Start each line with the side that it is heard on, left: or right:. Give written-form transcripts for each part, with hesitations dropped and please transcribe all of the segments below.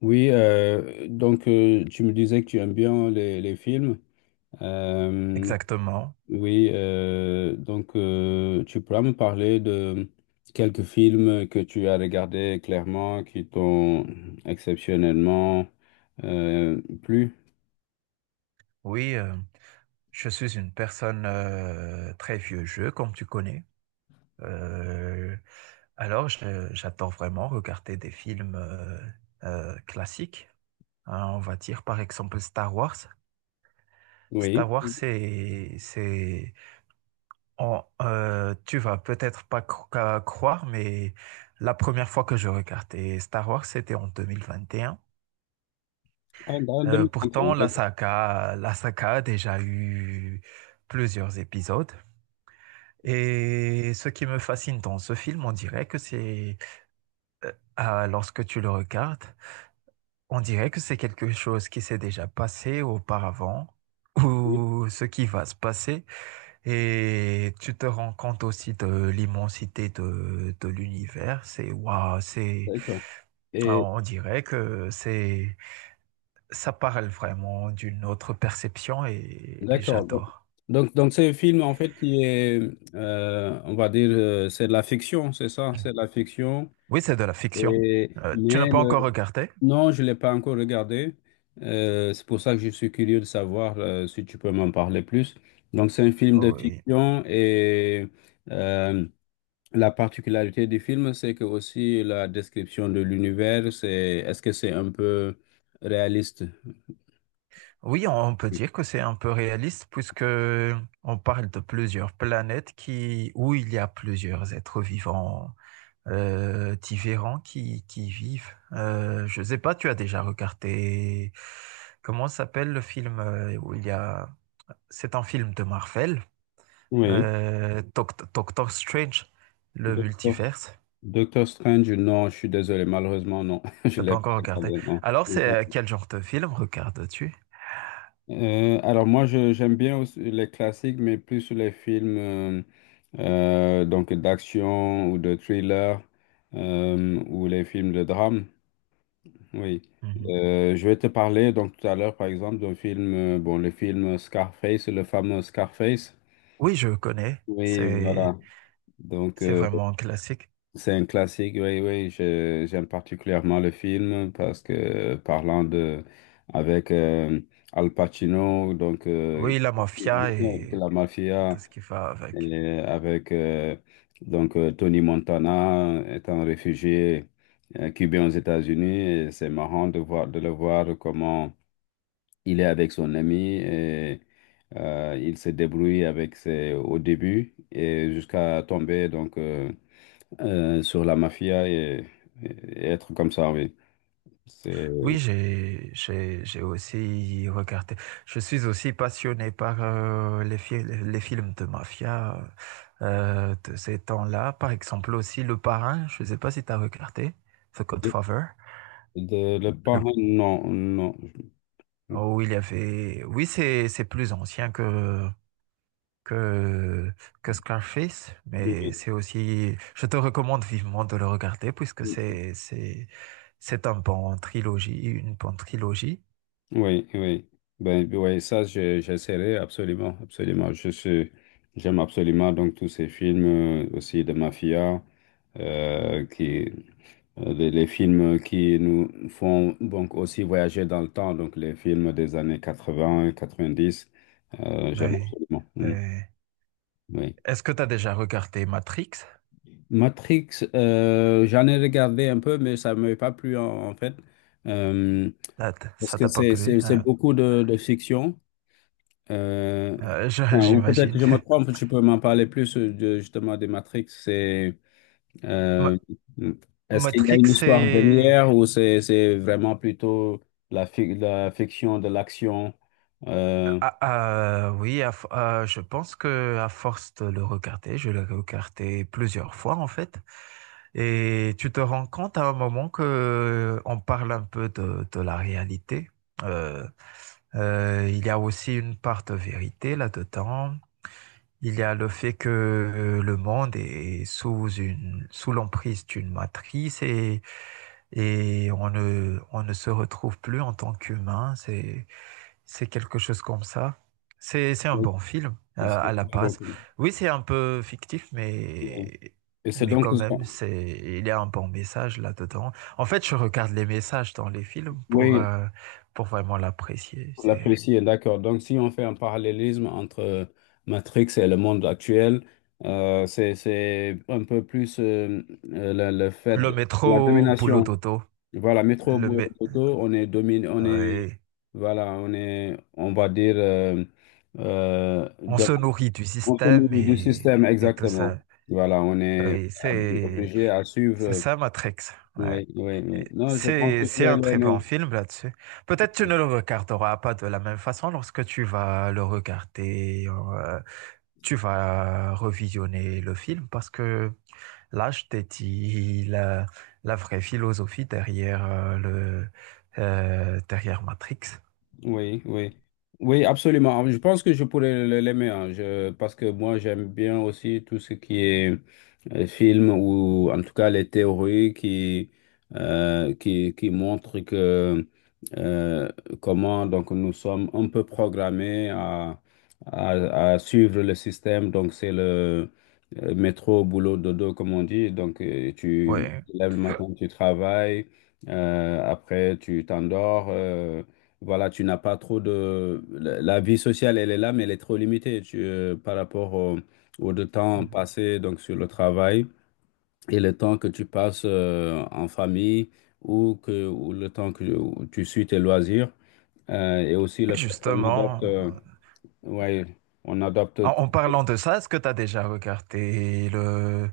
left: Oui, donc, tu me disais que tu aimes bien les films. Euh,
right: Exactement.
left: oui, donc, tu pourras me parler de quelques films que tu as regardés clairement, qui t'ont exceptionnellement plu.
right: Oui, euh, je suis une personne très vieux jeu, comme tu connais. Euh, alors, j'adore vraiment regarder des films classiques. Hein, on va dire par exemple Star Wars. Star
left: Oui.
right: Wars, c'est, c'est, on- euh, tu vas peut-être pas cro- qu'à croire, mais la première fois que je regardais Star Wars, c'était en 2021.
left: Ah, en 2031,
right: Pourtant, la
left: d'accord.
right: saga, la saga a déjà eu plusieurs épisodes. Et ce qui me fascine dans ce film, on dirait que c'est, ah, lorsque tu le regardes, on dirait que c'est quelque chose qui s'est déjà passé auparavant
left: Oui,
right: ou ce qui va se passer. Et tu te rends compte aussi de l'immensité de l'univers. C'est waouh,
left: d'accord. Et
right: alors, on dirait que ça parle vraiment d'une autre perception et
left: d'accord. Donc,
right: j'adore.
left: donc, donc c'est un film en fait qui est, on va dire, c'est de la fiction, c'est ça, c'est de la fiction.
right: Oui, c'est de la fiction.
left: Et,
right: Tu n'as
left: mais
right: pas encore regardé?
left: non, je ne l'ai pas encore regardé. C'est pour ça que je suis curieux de savoir, si tu peux m'en parler plus. Donc, c'est un film de
right: Oh, oui.
left: fiction et, euh, la particularité du film, c'est que aussi la description de l'univers, c'est est-ce que c'est un peu réaliste?
right: Oui, on peut dire que c'est un peu réaliste puisque on parle de plusieurs planètes où il y a plusieurs êtres vivants différents qui vivent. Je sais pas, tu as déjà regardé comment s'appelle le film où il y a, c'est un film de Marvel,
left: Oui.
right: Doctor Strange, le
left: Docteur
right: multiverse.
left: Doctor Strange, non, je suis désolé, malheureusement, non, je
right: T'as
left: l'ai
right: pas
left: pas
right: encore regardé.
left: regardé, non.
right: Alors, c'est quel genre de film regardes-tu?
left: Alors moi, j'aime bien aussi les classiques, mais plus sur les films, donc d'action ou de thriller, ou les films de drame. Oui.
right: Mhm.
left: Je vais te parler donc tout à l'heure, par exemple, d'un film, bon, le film Scarface, le fameux Scarface.
right: Oui, je connais.
left: Oui,
right: C'est
left: voilà. Donc,
right: c'est vraiment un classique.
left: c'est un classique, oui, oui. J'aime particulièrement le film parce que parlant de avec, Al Pacino, donc,
right: Oui, la
left: il
right: mafia
left: joue de la
right: et tout
left: mafia,
right: ce qui va avec.
left: et avec, Tony Montana étant réfugié, cubain aux États-Unis, et c'est marrant de voir de le voir comment il est avec son ami et, il se débrouille avec ses au début et jusqu'à tomber donc, sur la mafia, et être comme ça, oui. C'est
right: Oui, j'ai aussi regardé. Je suis aussi passionné par les films de mafia de ces temps-là. Par exemple, aussi Le Parrain. Je ne sais pas si tu as regardé The
left: de,
right: Godfather.
left: le
right: Le...
left: parrain, non, non.
right: Oh, il y avait. Oui, c'est plus ancien que, que Scarface,
left: Oui,
right: mais c'est aussi, je te recommande vivement de le regarder puisque c'est un bon trilogie, une bonne trilogie.
left: oui. Oui. Ben, oui, ça, j'essaierai absolument, absolument. Je suis, j'aime absolument donc tous ces films, aussi de mafia, euh, qui, les films qui nous font donc aussi voyager dans le temps, donc les films des années 80 90. J'aime
right: Oui.
left: absolument. Mm,
right: Euh,
left: oui.
right: Est-ce que tu as déjà regardé Matrix?
left: Matrix, j'en ai regardé un peu, mais ça ne m'avait pas plu en fait. Euh,
right: Ça
left: Parce
right: ça
left: que
right: t'a pas
left: c'est
right: plu,
left: c'est- c'est
right: hein.
left: beaucoup de fiction. Euh, enfin, ou peut-être que
right: J'imagine.
left: je me trompe, tu peux m'en parler plus, de, justement des Matrix. C'est, euh,
right: Ma-
left: est-ce qu'il y a
right: Matrix,
left: une histoire derrière ou c'est vraiment plutôt la fiction de l'action? Euh,
right: ah, oui, je pense que à force de le regarder, je l'ai regardé plusieurs fois en fait, et tu te rends compte à un moment que on parle un peu de la réalité. Euh, il y a aussi une part de vérité là-dedans. Il y a le fait que le monde est sous l'emprise d'une matrice et on ne se retrouve plus en tant qu'humain. C'est quelque chose comme ça. C'est un bon film à
left: c'est-
right: la base. Oui, c'est un peu fictif,
left: c'est-
right: mais,
left: Et c'est
right: mais
left: donc,
right: quand même, il y a un bon message là-dedans. En fait, je regarde les messages dans les films
left: oui,
right: pour vraiment l'apprécier. C'est
left: l'apprécier, d'accord. Donc, si on fait un parallélisme entre, Matrix et le monde actuel, c'est un peu plus, le fait,
right: le
left: la
right: métro boulot
left: domination.
right: dodo.
left: Voilà, métro,
right: Le
left: boulot,
right: mé-
left: dodo, on est dominé, on est,
right: ouais.
left: voilà, on est, on va dire, euh,
right: On
left: de-
right: se nourrit du
left: on
right: système
left: fait du système,
right: et tout
left: exactement.
right: ça.
left: Voilà, on est
right: Oui, c'est,
left: obligé à suivre,
right: C'est ça, Matrix. Ouais.
left: oui, oui, oui. Non, je pense que je
right: C'est
left: vais
right: un très bon
left: l'aimer.
right: film là-dessus. Peut-être tu ne le regarderas pas de la même façon lorsque tu vas le regarder, tu vas revisionner le film parce que là, je t'ai dit la vraie philosophie derrière derrière Matrix.
left: Oui, oui. Oui, absolument. Je pense que je pourrais l'aimer, hein. Parce que moi, j'aime bien aussi tout ce qui est, film ou en tout cas les théories qui montrent que, euh, comment donc nous sommes un peu programmés à suivre le système. Donc, c'est le, métro, boulot, dodo, comme on dit. Donc, tu
right: Ouais.
left: te lèves le matin, tu travailles, après, tu t'endors, voilà, tu n'as pas trop de. La vie sociale, elle est là, mais elle est trop limitée, par rapport au, au de temps passé donc sur le travail et le temps que tu passes, en famille ou, que, ou le temps que où tu suis tes loisirs. Et aussi le fait qu'on adopte.
right: Justement.
left: Ouais, on adopte tout.
right: En parlant de ça, est-ce que tu as déjà regardé le...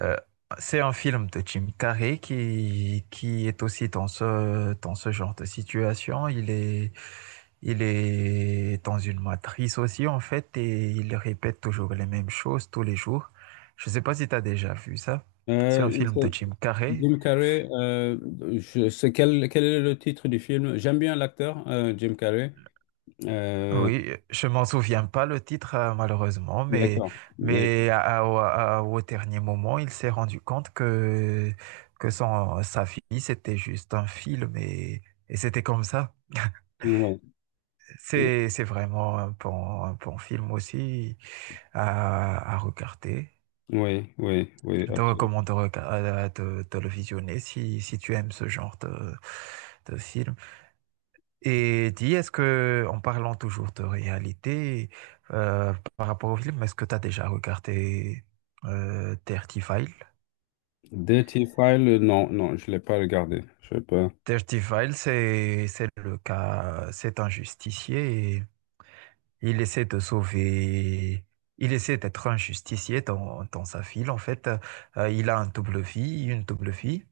right: euh, c'est un film de Jim Carrey qui est aussi dans dans ce genre de situation. Il est dans une matrice aussi, en fait, et il répète toujours les mêmes choses tous les jours. Je ne sais pas si tu as déjà vu ça. C'est un
left: Euh,
right: film de
left: c'est-
right: Jim Carrey.
left: Jim Carrey, je sais quel est le titre du film. J'aime bien l'acteur, Jim Carrey. Euh,
right: Oui, je m'en souviens pas le titre malheureusement, mais
left: d'accord. Mais-
right: au dernier moment, il s'est rendu compte que son sa fille c'était juste un film et c'était comme ça.
left: ouais.
right: C'est vraiment un bon film aussi à regarder.
left: Oui, oui, oui,
right: Je te
left: absolument.
right: recommande de le visionner si tu aimes ce genre de film. Et dis, est-ce que, en parlant toujours de réalité, par rapport au film, est-ce que tu as déjà regardé Dirty File?
left: Dirty File, non, non, je ne l'ai pas regardé. Je sais pas.
right: C'est le cas, c'est un justicier et il essaie de sauver, il essaie d'être un justicier dans sa ville. En fait, euh, il a un double vie, une double vie.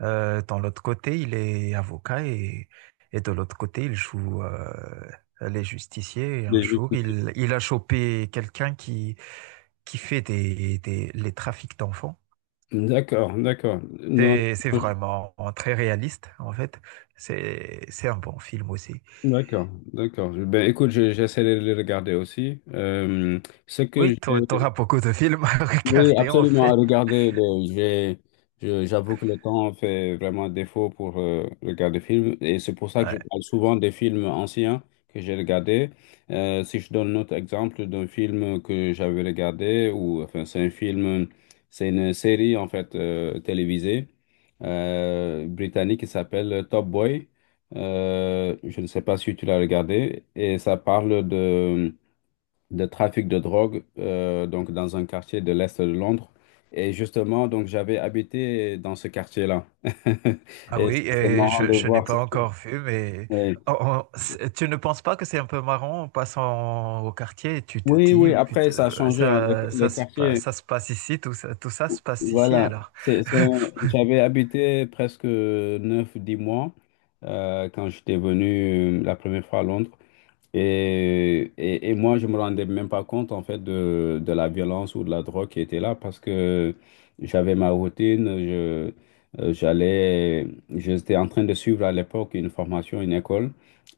right: Dans l'autre côté, il est avocat et de l'autre côté, il joue les justiciers. Et un
left: Les
right: jour,
left: justifier.
right: il a chopé quelqu'un qui fait les trafics d'enfants.
left: D'accord, d'accord. Non,
right: C'est vraiment très réaliste, en fait. C'est un bon film aussi.
left: d'accord, d'accord. Ben, écoute, j'essaie de les regarder aussi. Ce que
right: Oui, tu auras
left: j'ai.
right: beaucoup de films à
left: Oui,
right: regarder, en
left: absolument.
right: fait.
left: Regardez, j'ai, j'avoue que le temps fait vraiment défaut pour, regarder des films. Et c'est pour ça que je
right: Ouais.
left: parle souvent des films anciens que j'ai regardés. Si je donne un autre exemple d'un film que j'avais regardé, ou enfin, c'est un film, c'est une série en fait, télévisée, britannique qui s'appelle Top Boy. Je ne sais pas si tu l'as regardé. Et ça parle de trafic de drogue, donc dans un quartier de l'Est de Londres. Et justement, donc j'avais habité dans ce quartier-là.
right: Ah
left: Et c'est
right: oui,
left: c'est
right: et
left: marrant de
right: je n'ai
left: voir ça.
right: pas encore vu, mais
left: Oui,
right: oh, tu ne penses pas que c'est un peu marrant en passant au quartier et tu te
left: oui,
right: dis,
left: oui,
right: oh
left: après
right: putain,
left: ça a changé, hein. Le, le quartier,
right: ça se passe ici, tout ça se passe ici
left: voilà.
right: alors.
left: J'avais habité presque 9 10 mois, quand j'étais venu, la première fois à Londres. Et moi, je me rendais même pas compte, en fait, de la violence ou de la drogue qui était là parce que j'avais ma routine, euh, j'allais, j'étais en train de suivre à l'époque une formation, une école.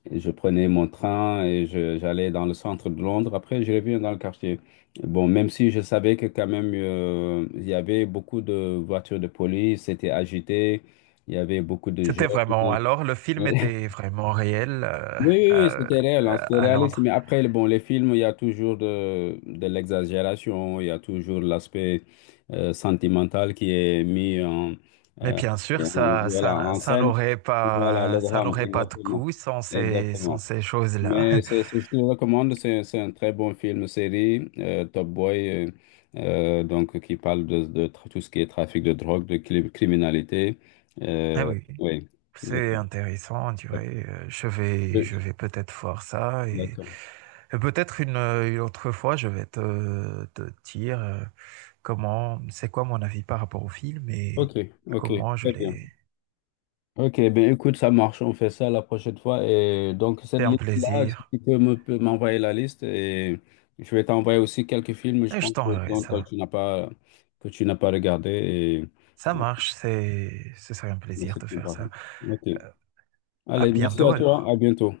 left: Et je prenais mon train et j'allais dans le centre de Londres. Après, je revenais dans le quartier. Bon, même si je savais que quand même, il y avait beaucoup de voitures de police, c'était agité, il y avait beaucoup de
right: C'était vraiment,
left: jeunes.
right: alors le film était vraiment réel
left: Oui, oui, oui,
right: euh,
left: c'était réel, hein, c'était
right: à
left: réaliste. Mais
right: Londres.
left: après, bon, les films, il y a toujours de l'exagération, il y a toujours l'aspect, sentimental qui est mis en,
right: Mais
left: euh,
right: bien sûr,
left: voilà, en scène. Voilà, le
right: ça
left: drame,
right: n'aurait pas de coût
left: exactement.
right: sans
left: Exactement.
right: ces choses-là.
left: Mais c'est ce que je te recommande, c'est un très bon film, série, Top Boy, donc qui parle de tout ce qui est trafic de drogue, criminalité.
right: Ah
left: Euh,
right: oui.
left: oui,
right: C'est
left: d'accord.
right: intéressant, tu vois. Je vais peut-être voir ça
left: D'accord.
right: et peut-être une autre fois, je vais te dire comment, c'est quoi mon avis par rapport au film et
left: Ok, ok,
right: comment je
left: très bien.
right: l'ai.
left: Ok, ben écoute, ça marche, on fait ça la prochaine fois. Et donc, cette
right: C'est un
left: liste-là, si
right: plaisir
left: tu peux peux m'envoyer la liste, et je vais t'envoyer aussi quelques films, je
right: et
left: pense,
right: je
left: que,
right: t'enverrai
left: dont toi,
right: ça.
left: tu n'as pas, que tu n'as pas regardé. Et.
right: Ça marche, ce serait un
left: Mais
right: plaisir
left: c'est
right: de
left: tout,
right: faire
left: par contre.
right: ça.
left: Ok,
right: Euh, À
left: allez, merci
right: bientôt
left: à toi, à
right: alors.
left: bientôt.